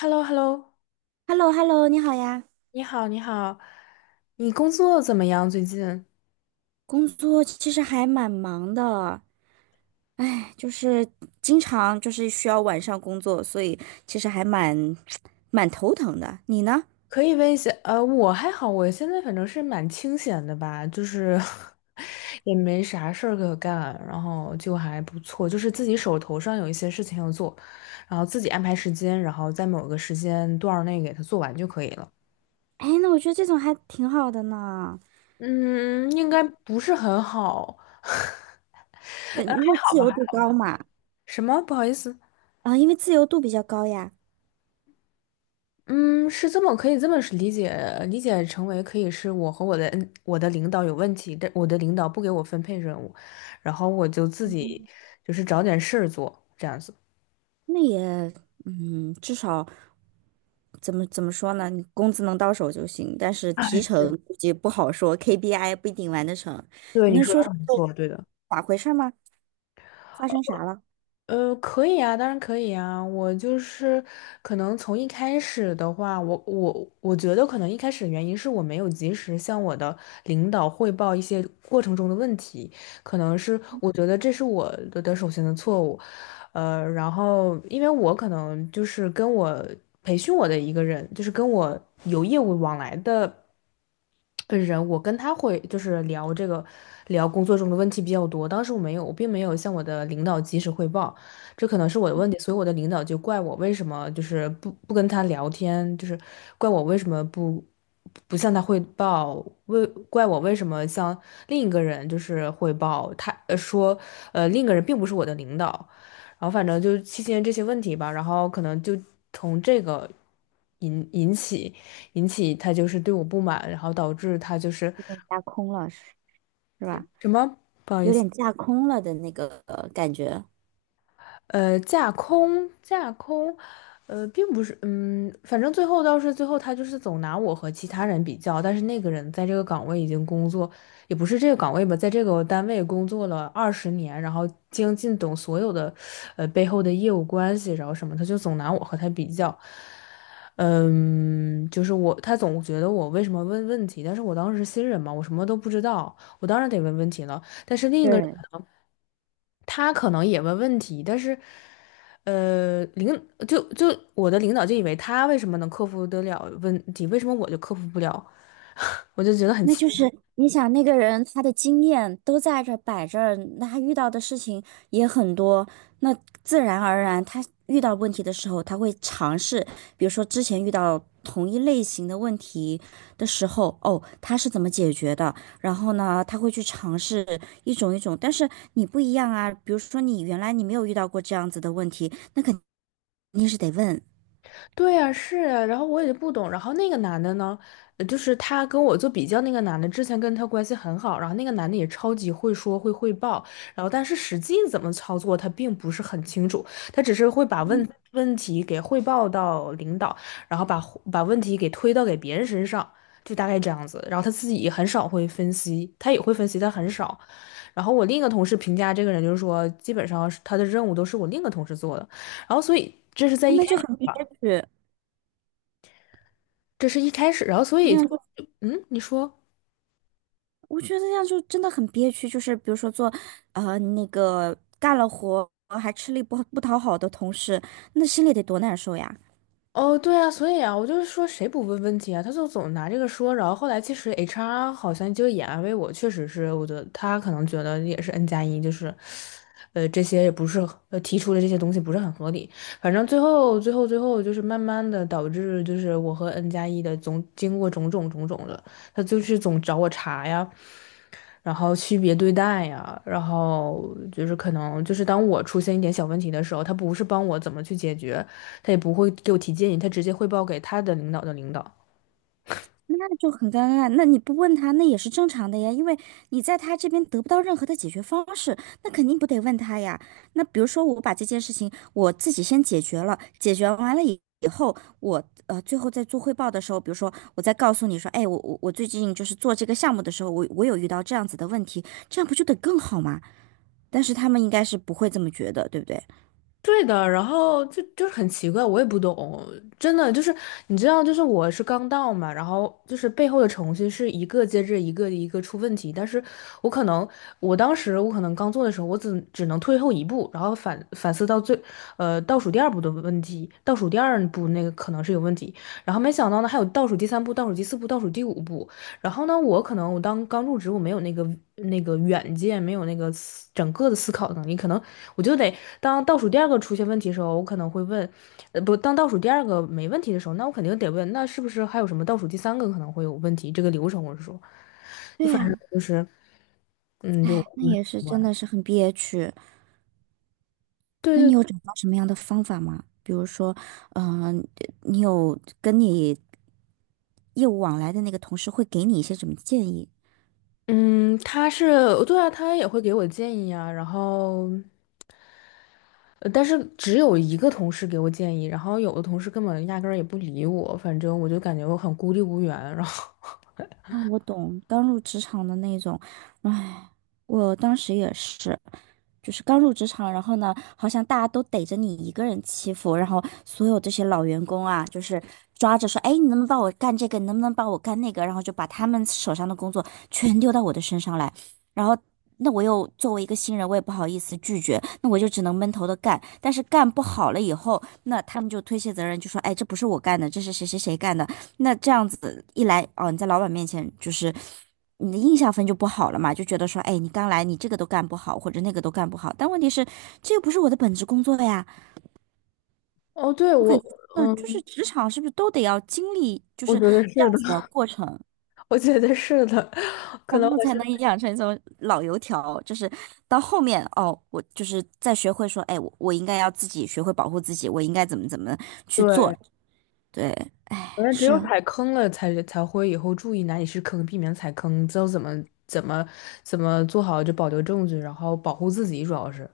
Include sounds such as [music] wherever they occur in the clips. h e l l o h e l l o h e l l o h e l l o 你好呀。你好，你好，你工作怎么样？最近工作其实还蛮忙的，哎，就是经常就是需要晚上工作，所以其实还[tsk] 蛮头疼的。你呢？可以问一下，我还好，我现在反正是蛮清闲的吧，就是 [laughs] 也没啥事儿可干，然后就还不错，就是自己手头上有一些事情要做，然后自己安排时间，然后在某个时间段儿内给它做完就可以了。哎，那我觉得这种还挺好的呢，嗯，应该不是很好，[laughs] 对，因为好自吧？由度高嘛，[laughs] 什么？不好意思。啊，因为自由度比较高呀，嗯，是这么可以这么是理解，理解成为可以是我和我的我的领导有问题，但我的领导不给我分配任务，然后我就自己就是找点事儿做，这样子。那也，嗯，至少怎么说呢，你工资能到手就行，但是提哎，成估计不好说，KPI 不一定完得成。对，你你能说的说说很不错，是对的。咋回事儿吗？发生啥了？可以啊，当然可以啊。我就是可能从一开始的话，我觉得可能一开始的原因是我没有及时向我的领导汇报一些过程中的问题，可能是我觉得这是我的首先的错误。然后因为我可能就是跟我培训我的一个人，就是跟我有业务往来的。本人，我跟他会就是聊这个，聊工作中的问题比较多。当时我没有，我并没有向我的领导及时汇报，这可能是我的问题，所以我的领导就怪我为什么就是不跟他聊天，就是怪我为什么不向他汇报，怪我为什么向另一个人就是汇报，他说另一个人并不是我的领导，然后反正就期间这些问题吧，然后可能就从这个引起。引起他就是对我不满，然后导致他就是架空了，是吧？什么不好意有思。点架空了的那个感觉。架空，架空，并不是，嗯，反正最后他就是总拿我和其他人比较，但是那个人在这个岗位已经工作，也不是这个岗位吧，在这个单位工作了20年，然后精进懂所有的，背后的业务关系，然后什么，他就总拿我和他比较，嗯，就是我，他总觉得我为什么问问题，但是我当时是新人嘛，我什么都不知道，我当然得问问题了。对，他可能也问问题，但是，呃，领就就我的领导就以为他为什么能克服得了问题，为什么我就克服不了？我就觉得很那奇。就是你想，那个人他的经验都在这摆着儿，那他遇到的事情也很多，那自然而然他遇到问题的时候，他会尝试，比如说之前遇到同一类型的问题的时候，哦，他是怎么解决的？然后呢，他会去尝试一种一种，但是你不一样啊，比如说你原来你没有遇到过这样子的问题，那肯定是得问。对呀，是呀，然后我也不懂，然后那个男的呢，就是他跟我做比较，那个男的之前跟他关系很好，然后那个男的也超级会说会汇报，然后但是实际怎么操作他并不是很清楚，他只是会把问题给汇报到领导，然后把问题给推到给别人身上，就大概这样子，然后他自己也很少会分析，他也会分析，但很少。然后我另一个同事评价这个人就是说，基本上是他的任务都是我另一个同事做的，然后所以这是在一开那就始很憋吧。屈，这是一开始，然后所那以就，样就嗯，你说，我觉得那样就真的很憋屈。就是比如说做，那个干了活还吃力不讨好的同事，那心里得多难受呀。哦，对啊，所以啊，我就是说谁不问问题啊，他就总拿这个说，然后后来其实 HR 好像就也安慰我，确实是，我觉得他可能觉得也是 N 加一，就是，这些也不是，提出的这些东西不是很合理，反正最后就是慢慢的导致就是我和 N 加一的总经过种种的，他就是总找我茬呀，然后区别对待呀，然后就是可能就是当我出现一点小问题的时候，他不是帮我怎么去解决，他也不会给我提建议，他直接汇报给他的领导的领导。那就很尴尬。那你不问他，那也是正常的呀，因为你在他这边得不到任何的解决方式，那肯定不得问他呀。那比如说，我把这件事情我自己先解决了，解决完了以后，我最后在做汇报的时候，比如说我再告诉你说，哎，我最近就是做这个项目的时候，我有遇到这样子的问题，这样不就得更好吗？但是他们应该是不会这么觉得，对不对？对的，然后就是很奇怪，我也不懂，真的就是你知道，就是我是刚到嘛，然后就是背后的程序是一个接着一个一个出问题，但是我可能我当时我可能刚做的时候，我只能退后一步，然后反思到倒数第二步的问题，倒数第二步那个可能是有问题，然后没想到呢还有倒数第三步、倒数第四步、倒数第五步，然后呢，我可能我当刚入职，我没有那个远见，没有那个整个的思考能力，可能我就得当倒数第二个出现问题的时候，我可能会问，呃，不，当倒数第二个没问题的时候，那我肯定得问，那是不是还有什么倒数第三个可能会有问题？这个流程我是说，就对反正呀，就是，嗯，就哎，那也是真的是很憋屈。那对你对，有找到什么样的方法吗？比如说，嗯、你有跟你业务往来的那个同事会给你一些什么建议？嗯，他是对啊，他也会给我建议啊，然后。但是只有一个同事给我建议，然后有的同事根本压根儿也不理我，反正我就感觉我很孤立无援。然后，啊，我懂，刚入职场的那种，唉，我当时也是。就是刚入职场，然后呢，好像大家都逮着你一个人欺负，然后所有这些老员工啊，就是抓着说，哎，你能不能帮我干这个？你能不能帮我干那个？然后就把他们手上的工作全丢到我的身上来，然后。那我又作为一个新人，我也不好意思拒绝，那我就只能闷头的干。但是干不好了以后，那他们就推卸责任，就说：“哎，这不是我干的，这是谁谁谁干的。”那这样子一来，哦，你在老板面前就是你的印象分就不好了嘛，就觉得说，哎，你刚来，你这个都干不好，或者那个都干不好。但问题是，这又不是我的本职工作呀。哦，对，我，那就是嗯，职场是不是都得要经历就我是觉得这是样的，子的过程，[laughs] 我觉得是的，[laughs] 可然能后我才现能在养成一种老油条，就是到后面哦，我就是再学会说，哎，我应该要自己学会保护自己，我应该怎么怎么去对，做。对，可能只有是。踩坑了才会以后注意哪里是坑，避免踩坑，知道怎么怎么做好就保留证据，然后保护自己，主要是。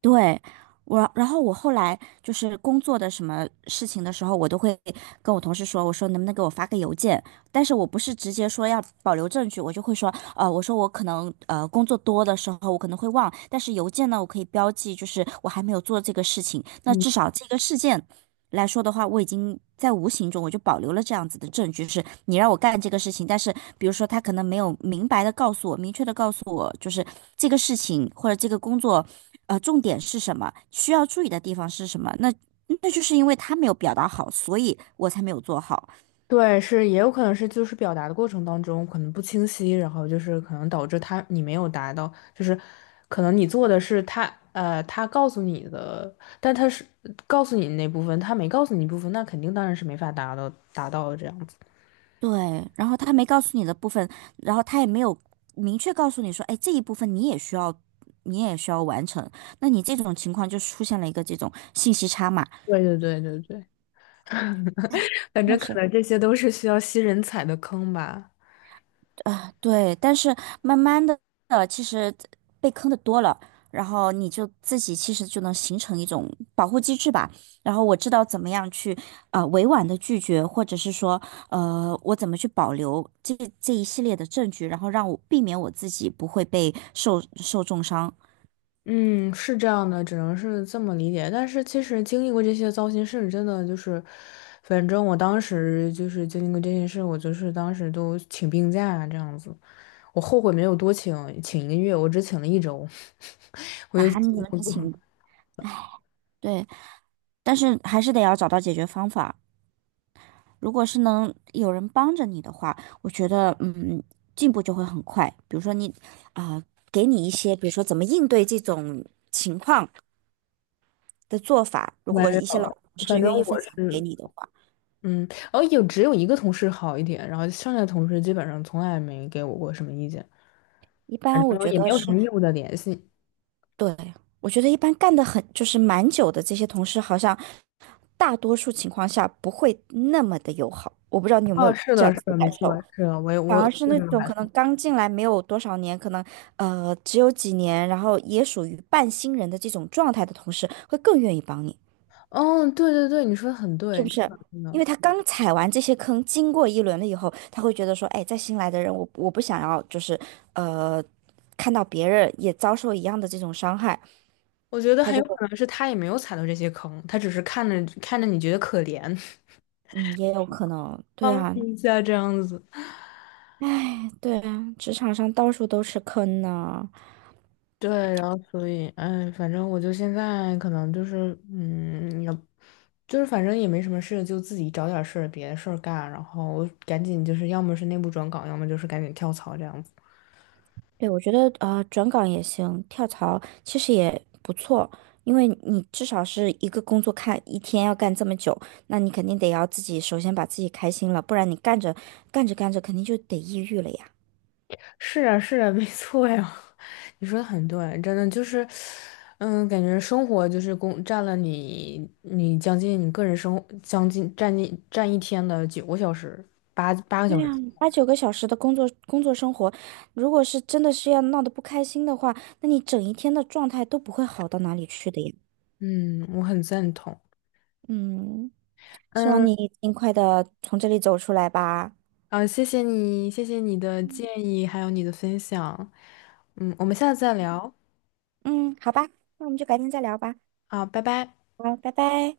对，然后我后来就是工作的什么事情的时候，我都会跟我同事说，我说能不能给我发个邮件？但是我不是直接说要保留证据，我就会说，呃，我说我可能工作多的时候我可能会忘，但是邮件呢，我可以标记，就是我还没有做这个事情，那至少这个事件来说的话，我已经在无形中我就保留了这样子的证据，是你让我干这个事情，但是比如说他可能没有明白的告诉我，明确的告诉我，就是这个事情或者这个工作，重点是什么，需要注意的地方是什么，那就是因为他没有表达好，所以我才没有做好。对，是也有可能是就是表达的过程当中可能不清晰，然后就是可能导致他你没有达到，就是可能你做的是他他告诉你的，但他是告诉你那部分，他没告诉你部分，那肯定当然是没法达到的这样子。对，然后他没告诉你的部分，然后他也没有明确告诉你说，哎，这一部分你也需要。你也需要完成，那你这种情况就出现了一个这种信息差嘛？对对对对对，反那正可是能这些都是需要新人踩的坑吧。对，但是慢慢的，其实被坑的多了，然后你就自己其实就能形成一种保护机制吧。然后我知道怎么样去委婉的拒绝，或者是说我怎么去保留这一系列的证据，然后让我避免我自己不会被受重伤嗯，是这样的，只能是这么理解。但是其实经历过这些糟心事，真的就是，反正我当时就是经历过这些事，我就是当时都请病假这样子。我后悔没有多请，请1个月，我只请了1周，[laughs] 我就啊。你怎么情？对，但是还是得要找到解决方法。如果是能有人帮着你的话，我觉得进步就会很快。比如说你啊、给你一些，比如说怎么应对这种情况的做法，如没果一些老有。同事反正愿意分我享给是，你的话，嗯，哦，只有一个同事好一点，然后剩下的同事基本上从来没给我过什么意见，一反般我正觉也得没有什么是业务的联系。对。我觉得一般干得很就是蛮久的这些同事，好像大多数情况下不会那么的友好。我不知道你有没有哦，是这的，样是子的的，感没错，受。是的，我也反我而是我那种可能刚进来没有多少年，可能只有几年，然后也属于半新人的这种状态的同事，会更愿意帮你，哦，对对对，你说的很是对，不真是？的真因的，为他刚踩完这些坑，经过一轮了以后，他会觉得说，哎，再新来的人，我不想要，就是呃，看到别人也遭受一样的这种伤害，我觉得他很就有会，可能是他也没有踩到这些坑，他只是看着看着你觉得可怜，[laughs] 嗯，也有可能，对帮啊，你一下这样子。对啊，职场上到处都是坑呢、对，然后所以，哎，反正我就现在可能就是，嗯，也就是反正也没什么事，就自己找点事儿，别的事儿干，然后赶紧就是，要么是内部转岗，要么就是赶紧跳槽这样子。对，我觉得转岗也行，跳槽其实也不错，因为你至少是一个工作看一天要干这么久，那你肯定得要自己首先把自己开心了，不然你干着干着肯定就得抑郁了呀。是啊，是啊，没错呀，[laughs] 你说的很对，真的就是，嗯，感觉生活就是工占了你，你将近你个人生活将近占一天的9个小时，八个对小时。呀，八九个小时的工作生活，如果是真的是要闹得不开心的话，那你整一天的状态都不会好到哪里去的呀。嗯，我很赞同。嗯，希望嗯，你尽快的从这里走出来吧。啊，谢谢你，谢谢你的建议，还有你的分享。嗯，我们下次再聊。嗯，好吧，那我们就改天再聊吧。啊，拜拜。好，拜拜。